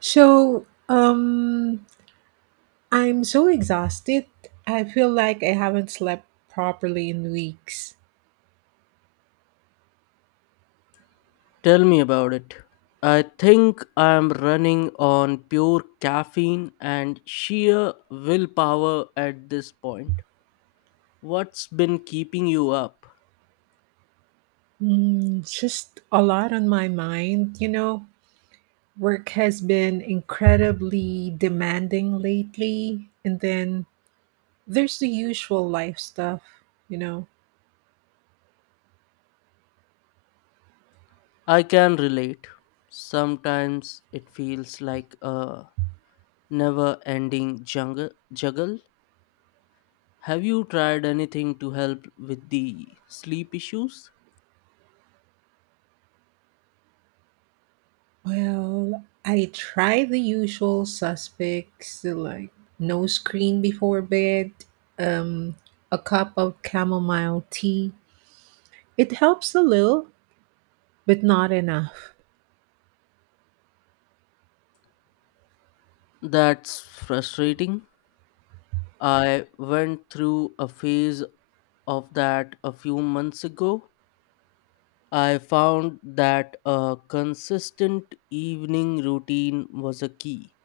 So, um, I'm so exhausted. I feel like I haven't slept properly in weeks. Tell me about it. I think I am running on pure caffeine and sheer willpower at this point. What's been keeping you up? Just a lot on my mind, Work has been incredibly demanding lately, and then there's the usual life stuff, you know. I can relate. Sometimes it feels like a never ending juggle. Have you tried anything to help with the sleep issues? Well, I try the usual suspects like no screen before bed, um, a cup of chamomile tea. It helps a little, but not enough. That's frustrating. I went through a phase of that a few months ago. I found that a consistent evening routine was a key.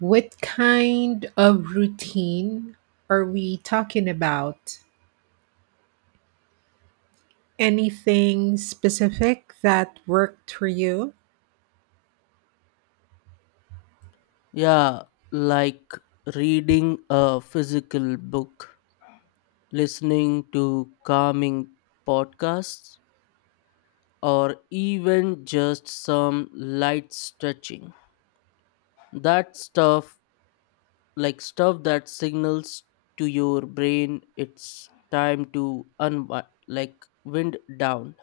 What kind of routine are we talking about? Anything specific that worked for you? Yeah, like reading a physical book, listening to calming podcasts, or even just some light stretching. That stuff, like stuff that signals to your brain it's time to unwind, like wind down.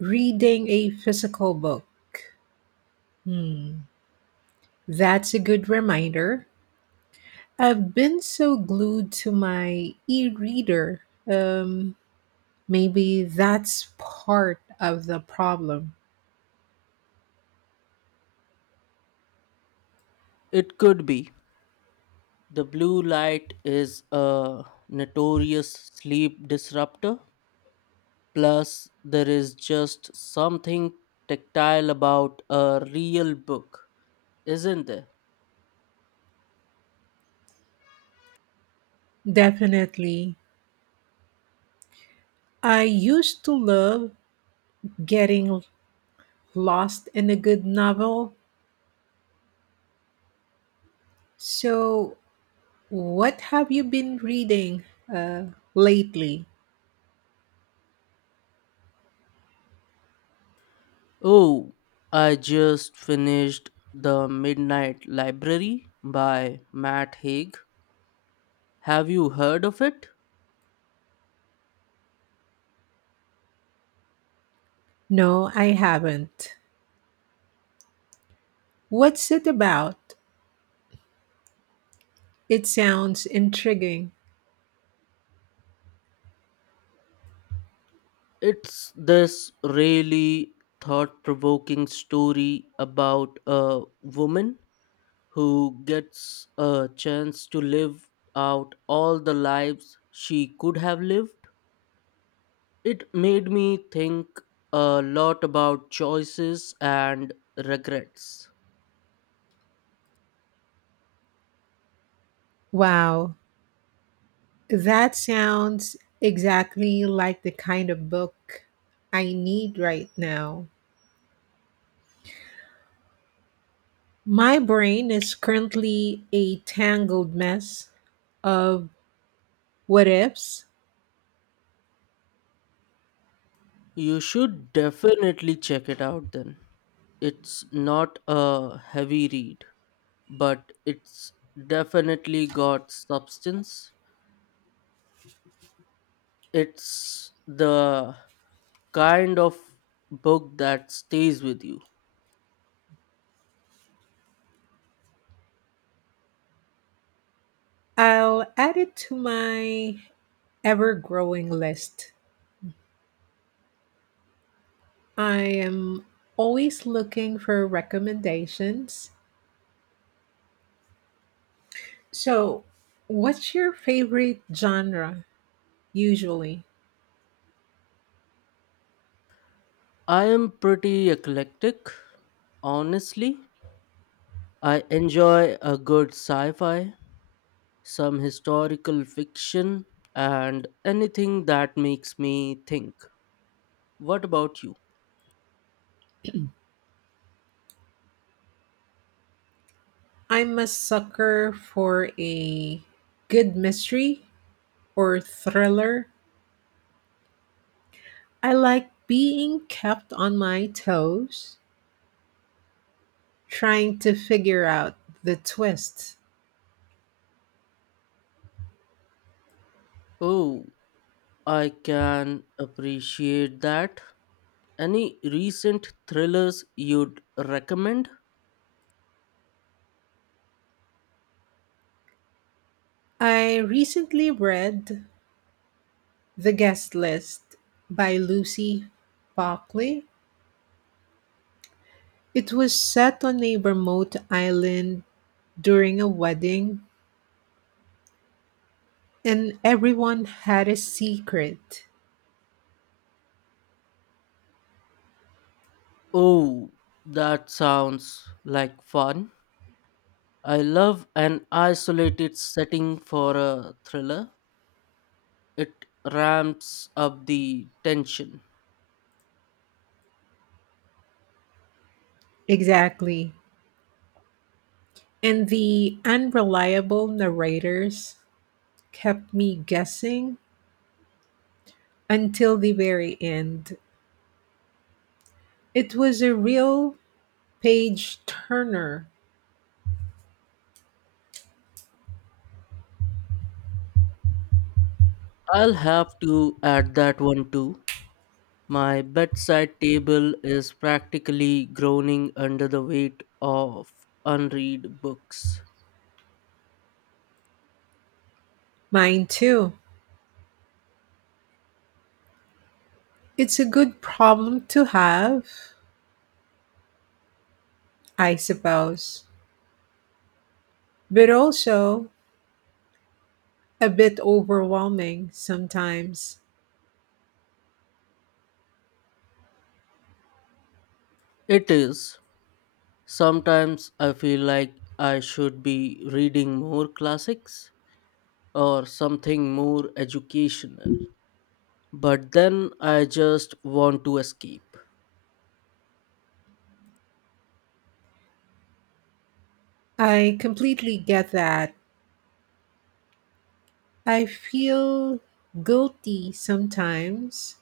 Reading a physical book. Hmm, that's a good reminder. I've been so glued to my e reader. Um, maybe that's part of the problem. It could be The blue light is a notorious sleep disruptor. Plus, there is just something tactile about a real book, isn't there? Definitely. I used to love getting lost in a good novel. So, what have you been reading uh, lately? Oh, I just finished The Midnight Library by Matt Haig. Have you heard of it? No, I haven't. What's it about? It sounds intriguing. It's this really thought provoking story about a woman who gets a chance to live out all the lives she could have lived. It made me think a lot about choices and regrets. Wow, that sounds exactly like the kind of book I need right now. My brain is currently a tangled mess of what ifs. You should definitely check it out then. It's not a heavy read, but it's definitely got substance. It's the kind of book that stays with you. I'll add it to my ever growing list. I am always looking for recommendations. So, what's your favorite genre usually? I am pretty eclectic, honestly. I enjoy a good sci fi, some historical fiction, and anything that makes me think. What about you? I'm a sucker for a good mystery or thriller. I like being kept on my toes, trying to figure out the twist. Oh, I can appreciate that. Any recent thrillers you'd recommend? I recently read The Guest List by Lucy Buckley. It was set on a remote island during a wedding and everyone had a secret. Oh, that sounds like fun. I love an isolated setting for a thriller. It ramps up the tension. Exactly. And the unreliable narrators kept me guessing until the very end. It was a real page turner. I'll have to add that one too. My bedside table is practically groaning under the weight of unread books. Mine too. It's a good problem to have, I suppose, but also a bit overwhelming sometimes. It is. Sometimes I feel like I should be reading more classics or something more educational, but then I just want to escape. I completely get that. I feel guilty sometimes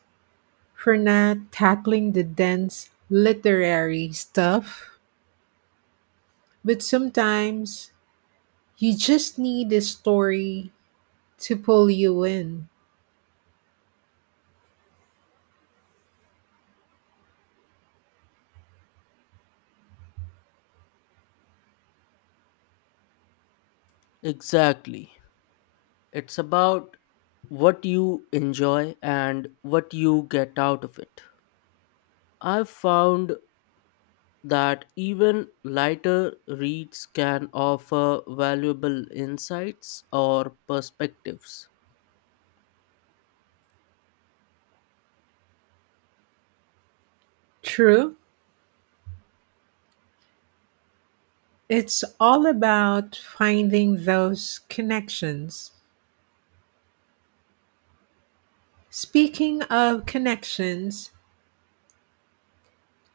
for not tackling the dense literary stuff, but sometimes you just need a story to pull you in. Exactly. It's about what you enjoy and what you get out of it. I've found that even lighter reads can offer valuable insights or perspectives. True. It's all about finding those connections. Speaking of connections,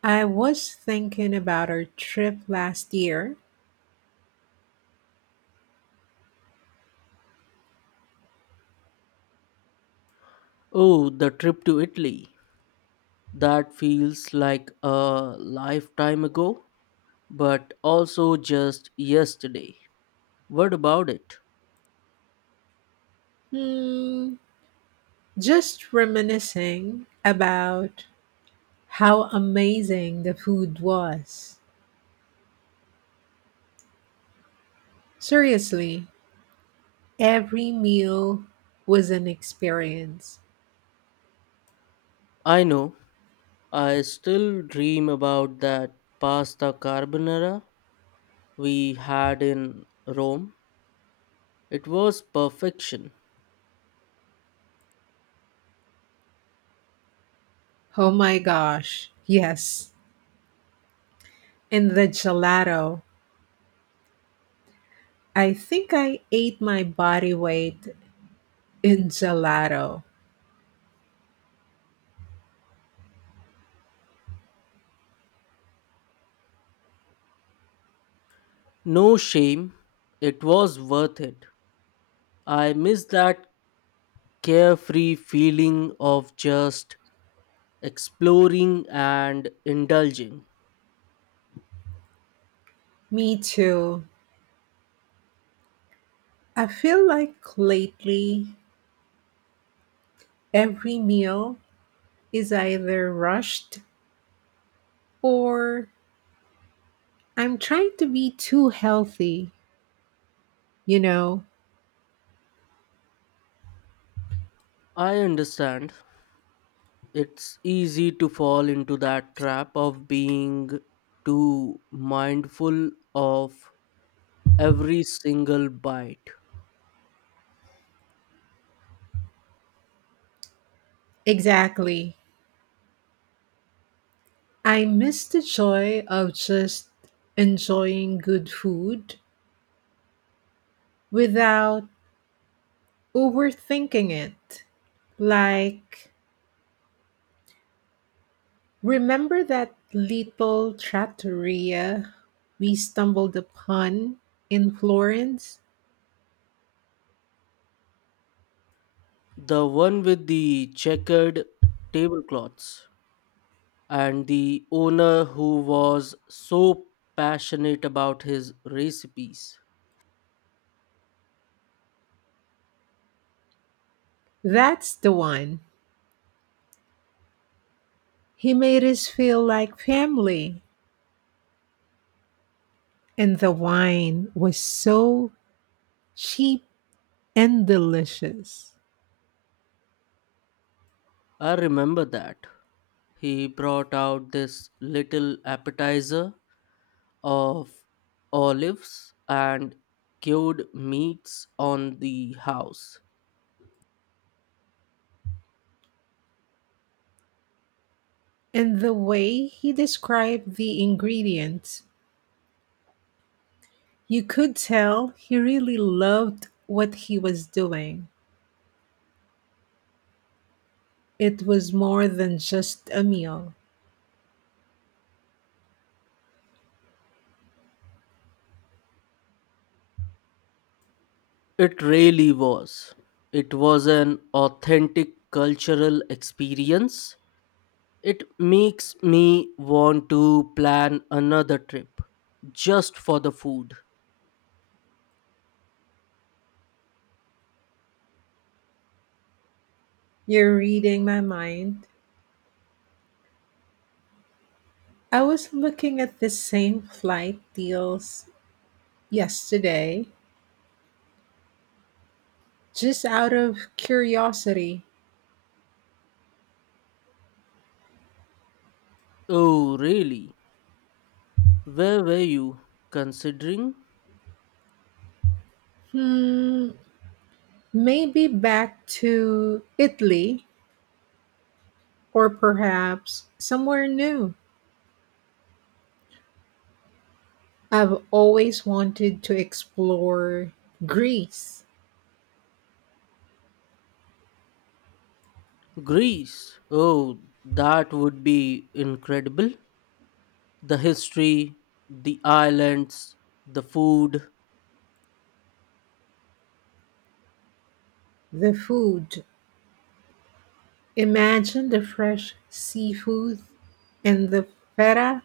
I was thinking about our trip last year. Oh, the trip to Italy. That feels like a lifetime ago, but also just yesterday. What about it? Hmm, just reminiscing about how amazing the food was! Seriously, every meal was an experience. I know, I still dream about that pasta carbonara we had in Rome. It was perfection. Oh my gosh, yes. And the gelato. I think I ate my body weight in gelato. No shame. It was worth it. I miss that carefree feeling of just exploring and indulging. Me too. I feel like lately every meal is either rushed or I'm trying to be too healthy, you know? I understand. It's easy to fall into that trap of being too mindful of every single bite. Exactly. I miss the joy of just enjoying good food without overthinking it. Like, remember that little trattoria we stumbled upon in Florence? The one with the checkered tablecloths. And the owner who was so passionate about his recipes. That's the one. He made us feel like family, and the wine was so cheap and delicious. I remember that. He brought out this little appetizer of olives and cured meats on the house. And the way he described the ingredients, you could tell he really loved what he was doing. It was more than just a meal. It really was. It was an authentic cultural experience. It makes me want to plan another trip just for the food. You're reading my mind. I was looking at the same flight deals yesterday, just out of curiosity. Oh, really? Where were you considering? Hmm, maybe back to Italy or perhaps somewhere new. I've always wanted to explore Greece. Greece. Oh, that would be incredible. The history, the islands, the food. The food. Imagine the fresh seafood and the feta.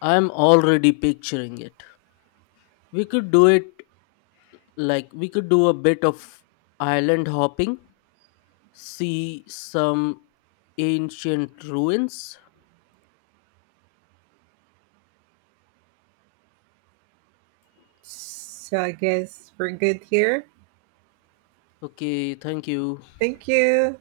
I'm already picturing it. We could do it like we could do a bit of island hopping, see some ancient ruins. So I guess we're good here. Okay, thank you. Thank you.